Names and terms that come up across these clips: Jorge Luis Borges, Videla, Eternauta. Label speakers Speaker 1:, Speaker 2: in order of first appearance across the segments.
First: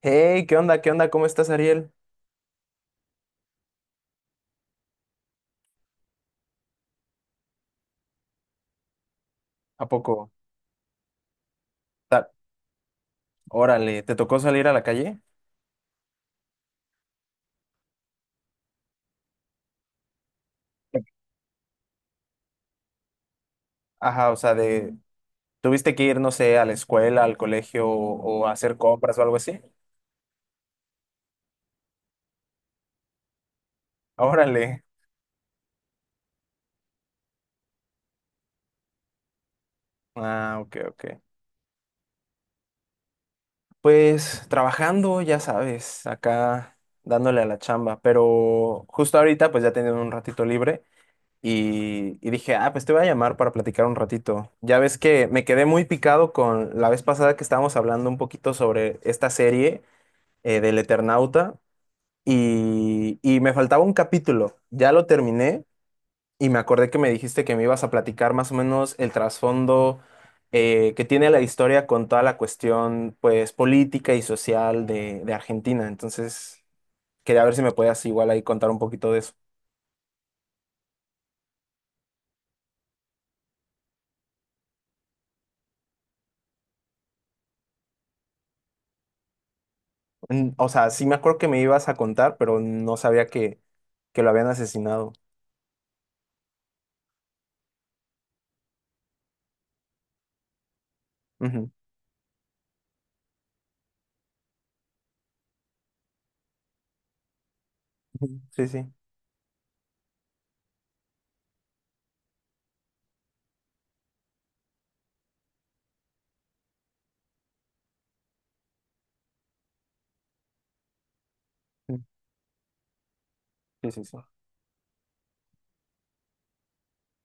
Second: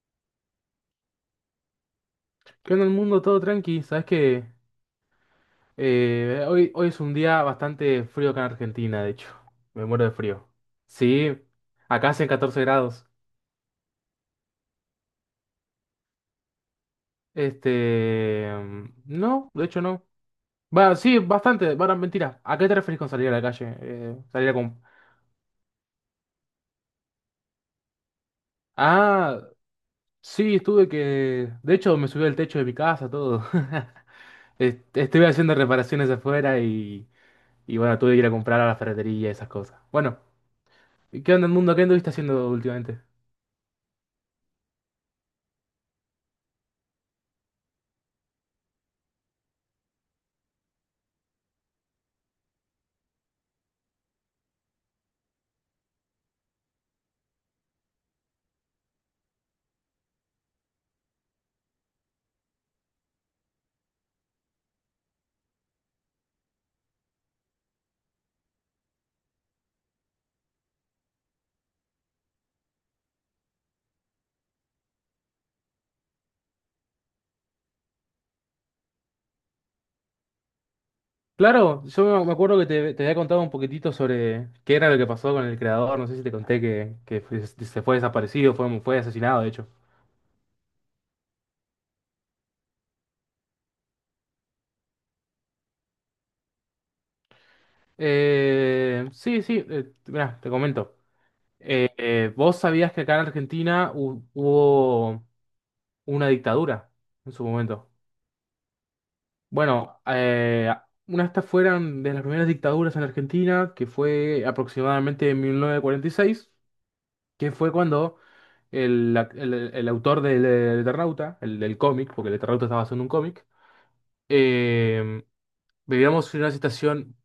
Speaker 1: Hey, ¿qué onda? ¿Qué onda? ¿Cómo estás, Ariel?
Speaker 2: ¿Qué onda el mundo? Todo tranqui. Sabes que hoy es un día bastante frío acá en Argentina, de hecho.
Speaker 1: ¿A
Speaker 2: Me muero de
Speaker 1: poco?
Speaker 2: frío. Sí, acá hace
Speaker 1: Ta-
Speaker 2: 14 grados.
Speaker 1: Órale, ¿te tocó salir a la calle?
Speaker 2: No, de hecho no. Va, sí, bastante. Bueno, mentira. ¿A qué te referís con salir a la calle?
Speaker 1: Ajá, o
Speaker 2: Salir a
Speaker 1: sea,
Speaker 2: con.
Speaker 1: ¿tuviste que ir, no sé, a la escuela, al colegio o a hacer compras o algo
Speaker 2: Ah,
Speaker 1: así?
Speaker 2: sí, estuve que. De hecho, me subí al techo de mi casa, todo.
Speaker 1: Órale.
Speaker 2: Estuve haciendo reparaciones afuera y. Y bueno, tuve que ir a comprar a la ferretería y esas cosas. Bueno,
Speaker 1: Ah, ok, ok.
Speaker 2: ¿qué onda el mundo? ¿Qué anduviste haciendo últimamente?
Speaker 1: Pues trabajando, ya sabes, acá dándole a la chamba, pero justo ahorita pues ya tenía un ratito libre y dije, ah, pues te voy a llamar para platicar un ratito. Ya ves que me quedé muy picado con la vez pasada que estábamos hablando un poquito sobre esta serie, del Eternauta, y me faltaba un capítulo. Ya lo terminé y me acordé que me dijiste que me ibas a platicar más o menos el trasfondo que tiene la historia con toda la cuestión pues política y social de Argentina. Entonces, quería ver si me podías igual ahí contar un poquito de eso.
Speaker 2: Claro, yo me acuerdo que te había contado un poquitito sobre qué era lo que pasó con el creador. No sé si te conté que se fue desaparecido, fue asesinado, de hecho.
Speaker 1: O sea, sí me acuerdo que me ibas a contar, pero no sabía que lo habían asesinado.
Speaker 2: Sí, sí, mirá, te comento.
Speaker 1: Ujú.
Speaker 2: ¿Vos sabías que acá en Argentina hubo una dictadura en su momento?
Speaker 1: Ujú, sí, sí.
Speaker 2: Bueno, una de estas fueron de las primeras dictaduras en Argentina, que fue aproximadamente en 1946, que fue cuando el autor del Eternauta, el del
Speaker 1: Mm.
Speaker 2: cómic, porque el Eternauta estaba haciendo un cómic,
Speaker 1: Sí, sí, sí.
Speaker 2: eh, vivíamos en una situación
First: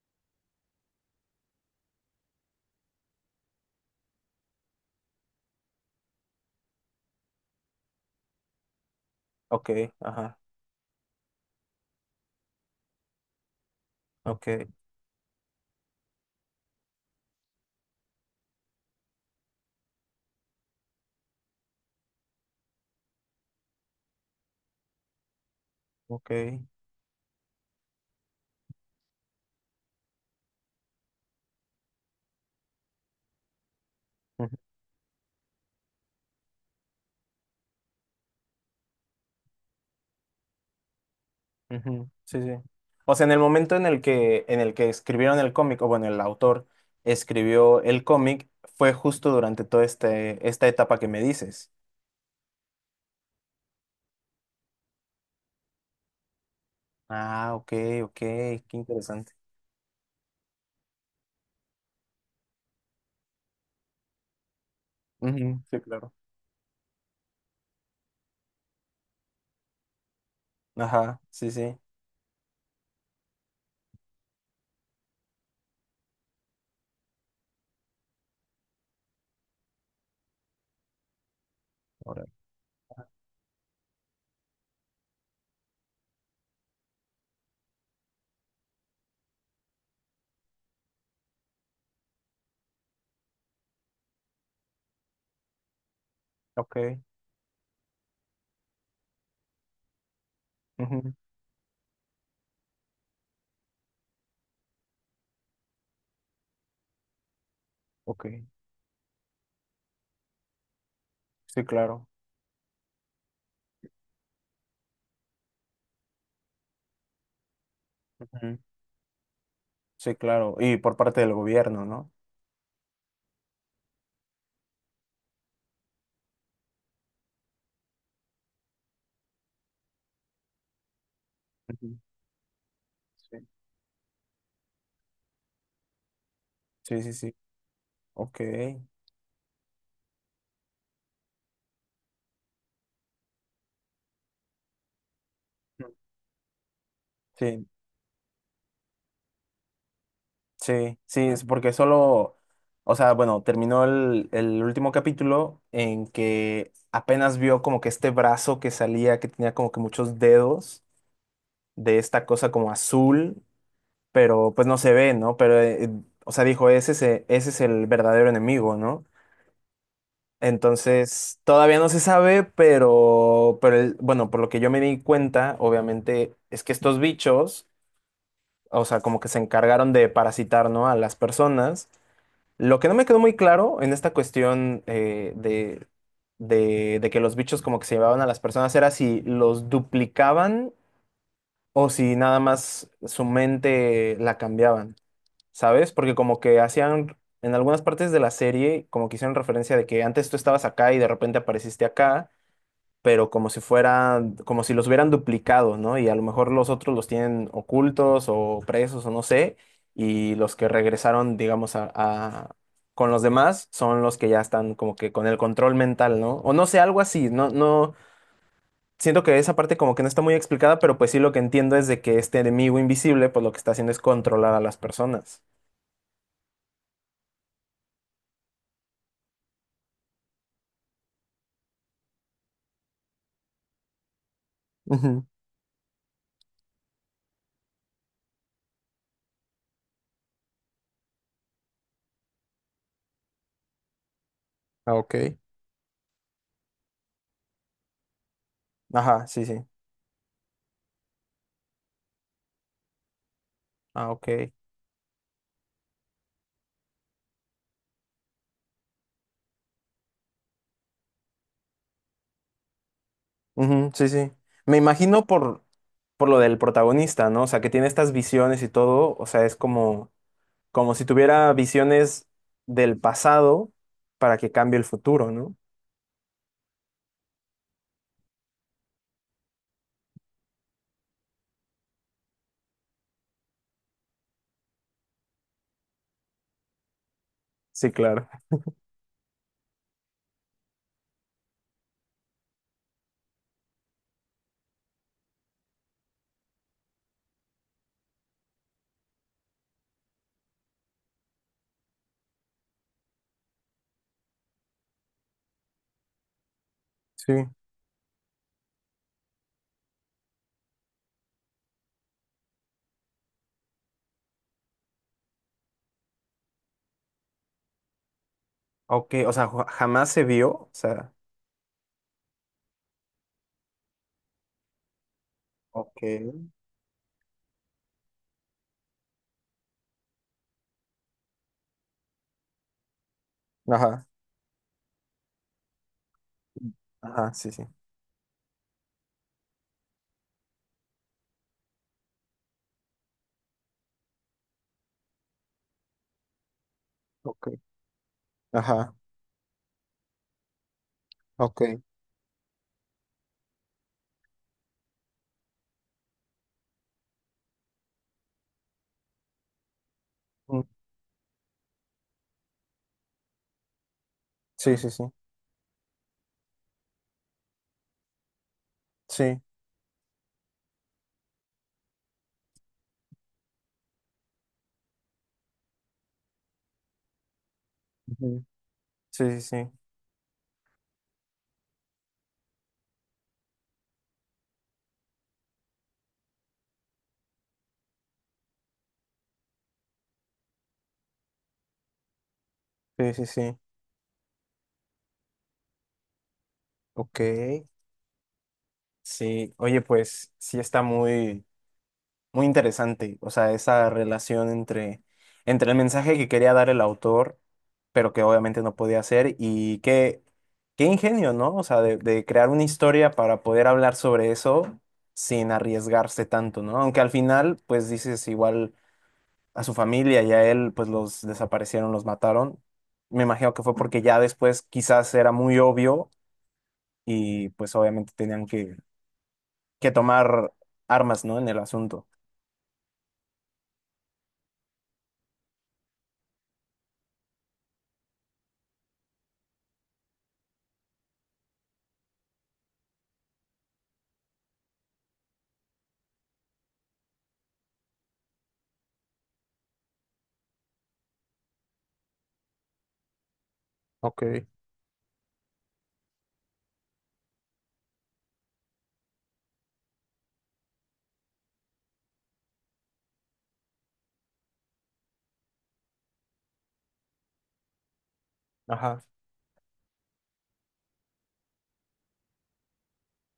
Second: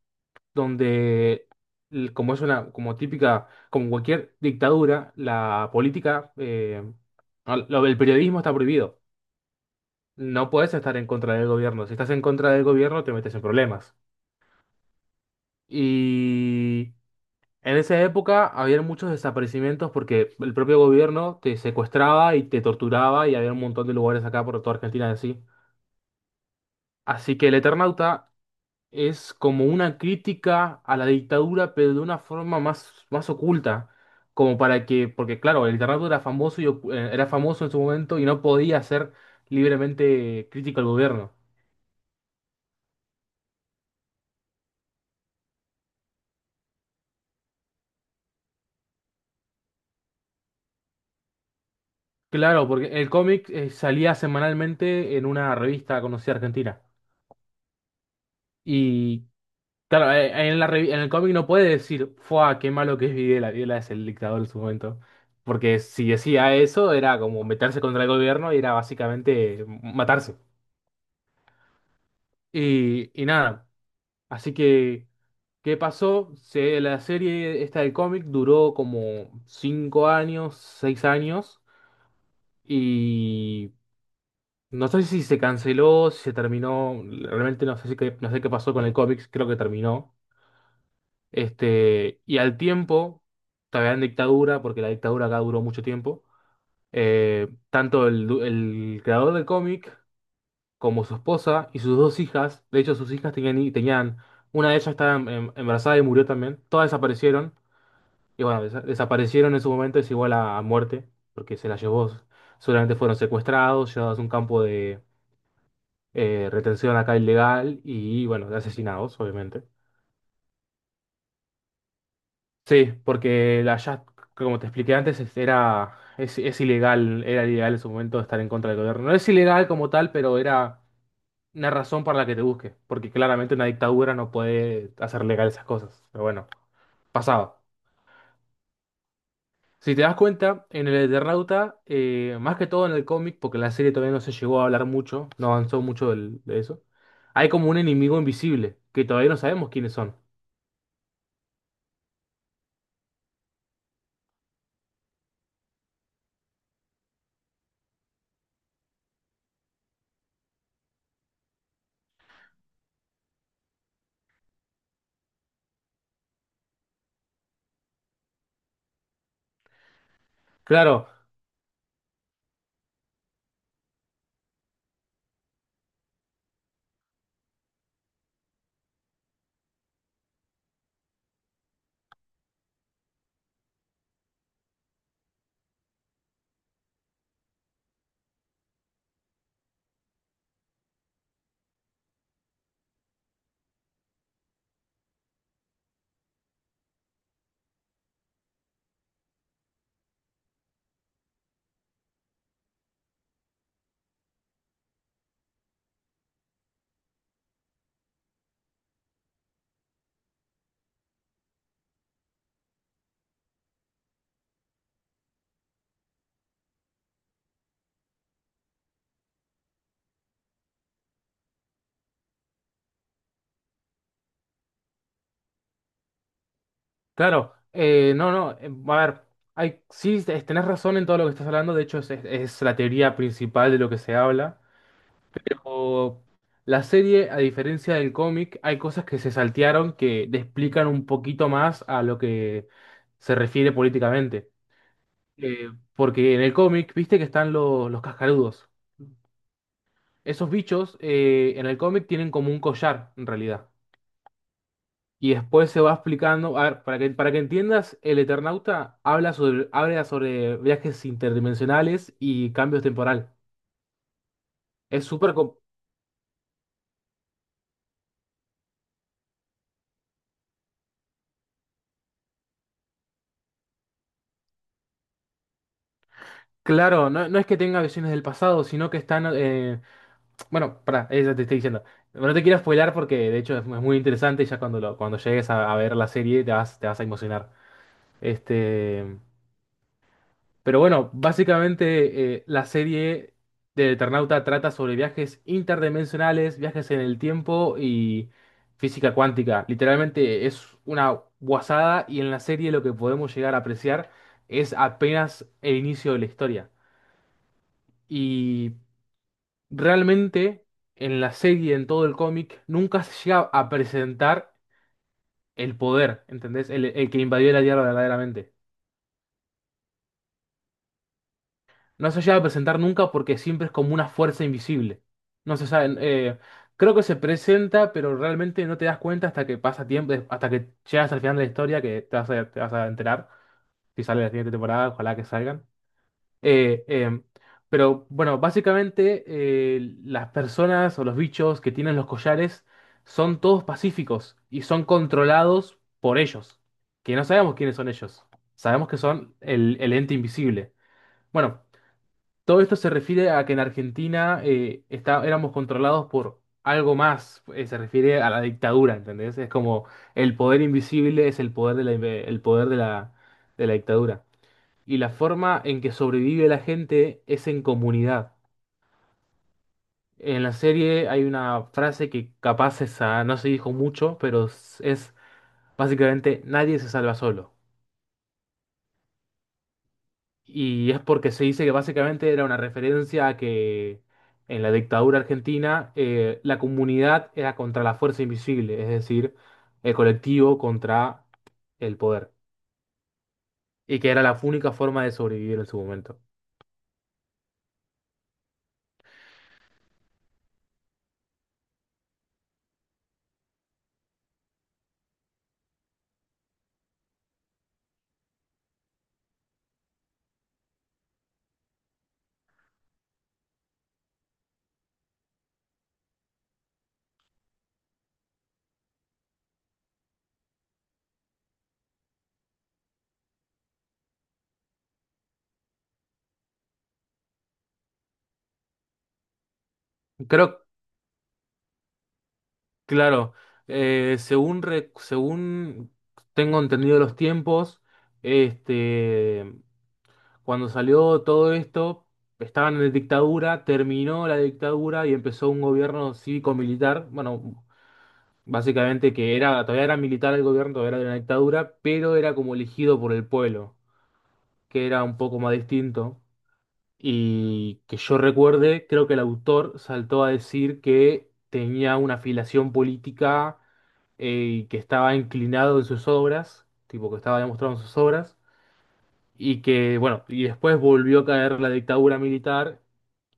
Speaker 2: donde, como es una, como típica, como cualquier dictadura, la política, lo del periodismo está prohibido.
Speaker 1: Ok, ajá.
Speaker 2: No puedes estar en contra del gobierno. Si estás en contra del gobierno, te metes en problemas.
Speaker 1: Ok,
Speaker 2: Y en esa época había muchos desaparecimientos porque el propio gobierno te secuestraba y te torturaba y había un montón de lugares acá por toda Argentina así.
Speaker 1: ok.
Speaker 2: Así que el Eternauta es como una crítica a la dictadura, pero de una forma más, más oculta. Como para que, porque claro, el Eternauta era famoso y era famoso en su momento y no podía ser libremente crítico al gobierno.
Speaker 1: Ujú, sí, sí. O sea, en el momento en el que, escribieron el cómic, o bueno, el autor escribió el cómic, fue justo durante toda esta etapa que me dices.
Speaker 2: Claro, porque el cómic salía semanalmente en una revista conocida argentina.
Speaker 1: Ah, ok, ok, qué
Speaker 2: Y
Speaker 1: interesante.
Speaker 2: claro, en el cómic no puede decir, ¡fua! Qué malo que es Videla. Videla es el dictador en su momento.
Speaker 1: Ujú,
Speaker 2: Porque
Speaker 1: sí,
Speaker 2: si
Speaker 1: claro.
Speaker 2: decía eso, era como meterse contra el gobierno y era básicamente matarse.
Speaker 1: Ajá, sí, sí.
Speaker 2: Y nada. Así que, ¿qué pasó? La serie esta del cómic duró como 5 años, 6 años.
Speaker 1: Ahora.
Speaker 2: Y no sé si se canceló, si se terminó. Realmente no sé, no sé qué pasó con el cómic. Creo que terminó. Este, y al tiempo, todavía en dictadura, porque la dictadura acá duró mucho tiempo,
Speaker 1: Ok.
Speaker 2: tanto el creador del cómic como
Speaker 1: Ujú.
Speaker 2: su esposa y sus dos hijas, de hecho sus hijas tenían, tenían una de ellas estaba embarazada y murió también, todas desaparecieron,
Speaker 1: Ok.
Speaker 2: y bueno, desaparecieron en su momento, es igual a muerte, porque
Speaker 1: Sí,
Speaker 2: se las
Speaker 1: claro.
Speaker 2: llevó, seguramente fueron secuestrados, llevados a un campo de retención acá ilegal y bueno,
Speaker 1: Ujú,
Speaker 2: asesinados, obviamente.
Speaker 1: sí, claro. Y por parte del gobierno, ¿no?
Speaker 2: Sí, porque la Just, como te expliqué antes, es ilegal, era ilegal en su momento estar en contra del gobierno. No es ilegal como tal, pero era una
Speaker 1: Ujú,
Speaker 2: razón para la que te busque, porque
Speaker 1: sí,
Speaker 2: claramente una dictadura no puede hacer legal esas cosas. Pero bueno,
Speaker 1: sí, sí, sí.
Speaker 2: pasaba.
Speaker 1: Ok.
Speaker 2: Si te das cuenta, en el Eternauta, más que todo en el cómic, porque la serie todavía no se llegó a hablar mucho, no avanzó
Speaker 1: Mm.
Speaker 2: mucho de eso, hay
Speaker 1: Sí,
Speaker 2: como un enemigo invisible, que todavía no sabemos quiénes son.
Speaker 1: sí, sí, es porque solo, o sea, bueno, terminó el último capítulo en que apenas vio como que este brazo que salía, que tenía como que muchos dedos de esta cosa como azul, pero pues no se ve, ¿no? Pero, o sea, dijo, ese es el verdadero enemigo, ¿no?
Speaker 2: Claro.
Speaker 1: Entonces, todavía no se sabe, pero, bueno, por lo que yo me di cuenta, obviamente, es que estos bichos, o sea, como que se encargaron de parasitar, ¿no? A las personas. Lo que no me quedó muy claro en esta cuestión de, de que los bichos como que se llevaban a las personas era si los duplicaban o si nada más su mente la cambiaban, ¿sabes? Porque como que hacían, en algunas partes de la serie, como que hicieron referencia de que antes tú estabas acá y de repente apareciste acá, pero como si fueran, como si los hubieran duplicado, ¿no? Y a lo mejor los otros los tienen ocultos o presos o no sé, y los que regresaron, digamos, con los demás son los que ya están como que con el control mental, ¿no? O no sé, algo así, no, no, siento que esa parte como que no está muy explicada, pero pues sí, lo que entiendo es de que este enemigo invisible, pues lo que está haciendo es controlar a las personas.
Speaker 2: Claro, no, no, A ver, hay, sí, tenés razón en todo lo que estás hablando, de hecho es la teoría principal de lo que se habla,
Speaker 1: Ujú.
Speaker 2: pero la serie, a diferencia del cómic, hay cosas que se saltearon que te explican un poquito más a lo que se refiere políticamente.
Speaker 1: Ah, ok.
Speaker 2: Eh, Porque en el cómic, viste que están los cascarudos.
Speaker 1: Ajá, sí, sí.
Speaker 2: Esos bichos en el cómic tienen como un collar, en realidad.
Speaker 1: Ah, ok.
Speaker 2: Y después se va explicando, a ver, para que entiendas, el Eternauta habla sobre viajes interdimensionales y cambios temporal.
Speaker 1: Ujú, sí, sí. Me
Speaker 2: Es
Speaker 1: imagino
Speaker 2: súper com-
Speaker 1: por lo del protagonista, ¿no? O sea, que tiene estas visiones y todo. O sea, es como si tuviera visiones del pasado para que cambie el futuro, ¿no?
Speaker 2: claro, no, no es que tenga visiones del pasado, sino que están, bueno, para, eso te estoy diciendo. No te quiero spoilar porque de hecho es muy interesante y ya cuando llegues a ver la serie te vas a emocionar.
Speaker 1: Sí, claro.
Speaker 2: Este, pero bueno, básicamente la serie de Eternauta trata sobre viajes interdimensionales, viajes en el tiempo y física cuántica. Literalmente es una guasada y en la serie lo que podemos llegar a apreciar es apenas el inicio de la historia.
Speaker 1: Sí.
Speaker 2: Y realmente en la serie, en todo el cómic, nunca se llega a presentar el poder, ¿entendés? El que invadió la Tierra verdaderamente.
Speaker 1: Ok, o sea, jamás se vio. O sea,
Speaker 2: No se llega a presentar nunca porque siempre es como una fuerza invisible. No se
Speaker 1: ok,
Speaker 2: sabe. Creo que se presenta, pero realmente no te das cuenta hasta que pasa tiempo, hasta que llegas al final de la historia, que te vas a enterar. Si
Speaker 1: ajá,
Speaker 2: sale la siguiente temporada, ojalá que salgan. Eh, eh,
Speaker 1: ajá, sí, sí.
Speaker 2: pero bueno, básicamente las personas o los bichos que tienen los collares son todos pacíficos y son controlados por ellos. Que no
Speaker 1: Ok,
Speaker 2: sabemos quiénes son ellos. Sabemos
Speaker 1: ajá,
Speaker 2: que son el ente invisible.
Speaker 1: ok.
Speaker 2: Bueno, todo esto se refiere a que en Argentina éramos controlados por algo más, se refiere a la dictadura, ¿entendés? Es como el poder
Speaker 1: Mm,
Speaker 2: invisible es el poder de el poder de la dictadura.
Speaker 1: sí, sí,
Speaker 2: Y
Speaker 1: sí.
Speaker 2: la forma en que sobrevive la gente es en comunidad.
Speaker 1: Sí.
Speaker 2: En la serie hay una frase que capaz esa no se dijo mucho, pero es básicamente nadie se salva solo.
Speaker 1: Ujú. Sí, sí, sí,
Speaker 2: Y es porque se dice que básicamente era una referencia a que en la dictadura argentina la comunidad era contra la fuerza invisible, es decir, el colectivo contra el poder.
Speaker 1: sí, sí, sí.
Speaker 2: Y que era la única forma de sobrevivir en su momento.
Speaker 1: Ok, sí, oye, pues sí está muy, muy interesante, o sea, esa relación entre el mensaje que quería dar el autor, pero que obviamente no podía hacer, y qué, qué ingenio, ¿no? O sea, de crear una historia para poder hablar sobre eso sin arriesgarse tanto, ¿no? Aunque al final, pues dices, igual a su familia y a él, pues los desaparecieron, los mataron. Me imagino que fue porque ya después quizás era muy obvio y pues obviamente tenían que
Speaker 2: Creo,
Speaker 1: tomar armas, ¿no? En el asunto.
Speaker 2: claro, según tengo entendido los tiempos, este, cuando salió todo esto, estaban en dictadura, terminó la dictadura y empezó un gobierno cívico-militar. Bueno, básicamente que era, todavía era militar el gobierno, todavía era de una dictadura, pero era como elegido por el pueblo,
Speaker 1: Ok,
Speaker 2: que era un poco más distinto. Y que yo recuerde, creo que el autor saltó a decir que tenía una afiliación política y que estaba inclinado en sus obras, tipo que estaba demostrado en sus obras,
Speaker 1: ajá.
Speaker 2: y que, bueno, y después volvió a caer la dictadura militar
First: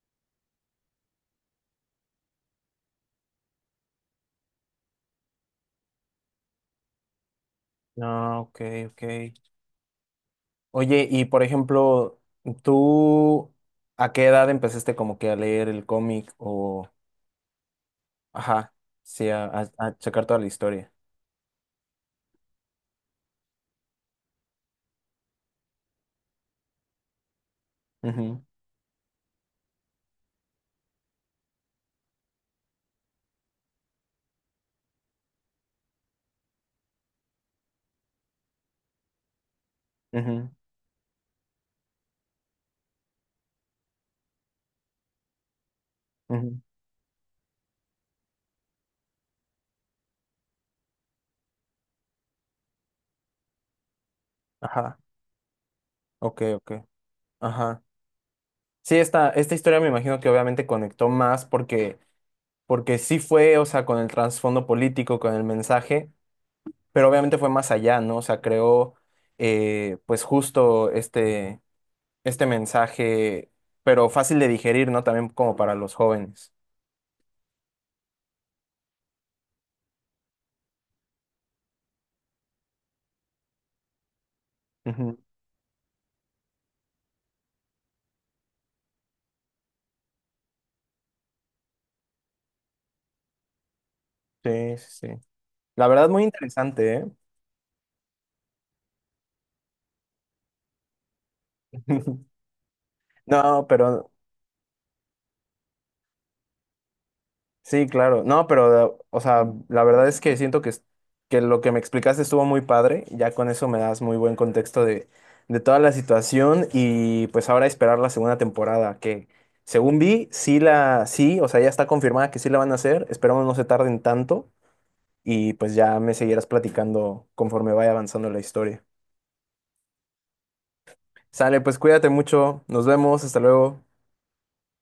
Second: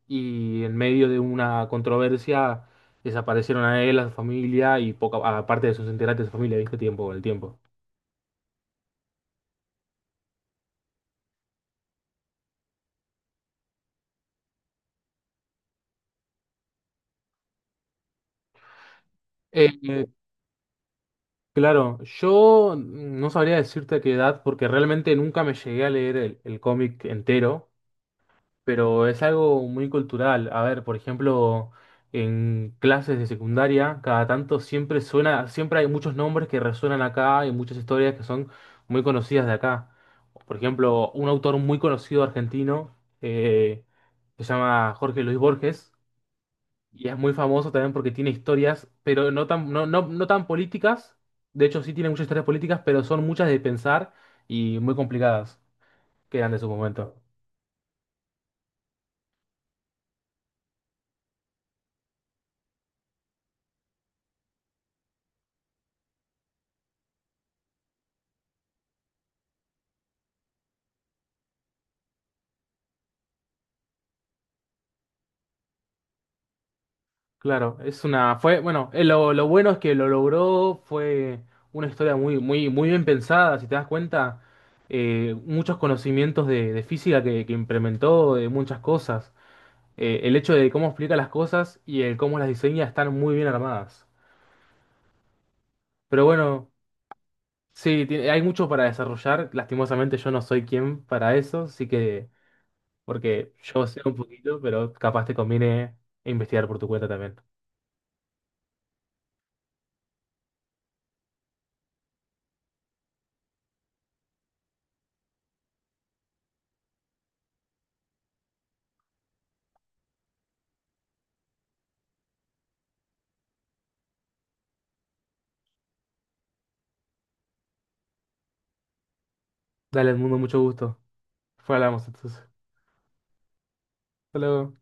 Speaker 2: y en medio de una controversia desaparecieron a él, a su familia y poca, aparte de sus integrantes de su familia, ¿viste? Tiempo, el tiempo.
Speaker 1: Ah, ok, ok. Oye, y por ejemplo, ¿tú a qué edad empezaste como que a leer el cómic o, ajá, sí,
Speaker 2: Eh,
Speaker 1: a
Speaker 2: eh,
Speaker 1: checar toda la historia?
Speaker 2: claro, yo no sabría decirte a qué edad porque realmente nunca me llegué a leer el cómic entero.
Speaker 1: Ujú,
Speaker 2: Pero es algo muy cultural. A ver, por ejemplo, en clases de secundaria, cada tanto siempre suena, siempre hay muchos nombres que resuenan acá y muchas historias que son muy conocidas de acá.
Speaker 1: ujú,
Speaker 2: Por ejemplo, un autor muy conocido argentino eh, se llama Jorge Luis Borges
Speaker 1: ujú.
Speaker 2: y es muy famoso también porque tiene historias, pero no tan políticas. De hecho, sí tiene muchas historias políticas, pero son muchas de pensar y muy
Speaker 1: Ajá,
Speaker 2: complicadas que
Speaker 1: ok,
Speaker 2: eran de su
Speaker 1: ok.
Speaker 2: momento.
Speaker 1: Ajá. Sí, esta historia me imagino que obviamente conectó más porque, sí fue, o sea, con el trasfondo político, con el mensaje, pero obviamente fue más allá, ¿no? O sea, creó, pues justo este mensaje, pero fácil de digerir, ¿no? También como para los jóvenes.
Speaker 2: Claro, es una, fue, bueno, lo bueno es que lo logró, fue una historia muy bien pensada, si te das cuenta,
Speaker 1: Ujú.
Speaker 2: muchos conocimientos de física que implementó, de muchas cosas. El hecho de cómo explica las cosas y el cómo las diseña están muy bien armadas.
Speaker 1: Sí, sí, sí. La verdad, muy
Speaker 2: Pero bueno,
Speaker 1: interesante, ¿eh?
Speaker 2: sí, hay mucho para desarrollar, lastimosamente yo no soy quien para eso, así que, porque
Speaker 1: No,
Speaker 2: yo sé
Speaker 1: pero
Speaker 2: un poquito, pero capaz te conviene investigar por tu cuenta también.
Speaker 1: sí, claro. No, pero, o sea, la verdad es que siento que, que lo que me explicaste estuvo muy padre. Ya con eso me das muy buen contexto de, toda la situación y pues ahora esperar la segunda temporada, que según vi, sí, o sea, ya está confirmada que sí la van a hacer. Esperamos no se tarden tanto. Y pues ya me seguirás platicando conforme vaya avanzando la historia.
Speaker 2: Dale, al mundo, mucho gusto.
Speaker 1: Sale,
Speaker 2: Fue,
Speaker 1: pues
Speaker 2: hablamos
Speaker 1: cuídate
Speaker 2: entonces.
Speaker 1: mucho, nos vemos, hasta luego.
Speaker 2: Hasta luego.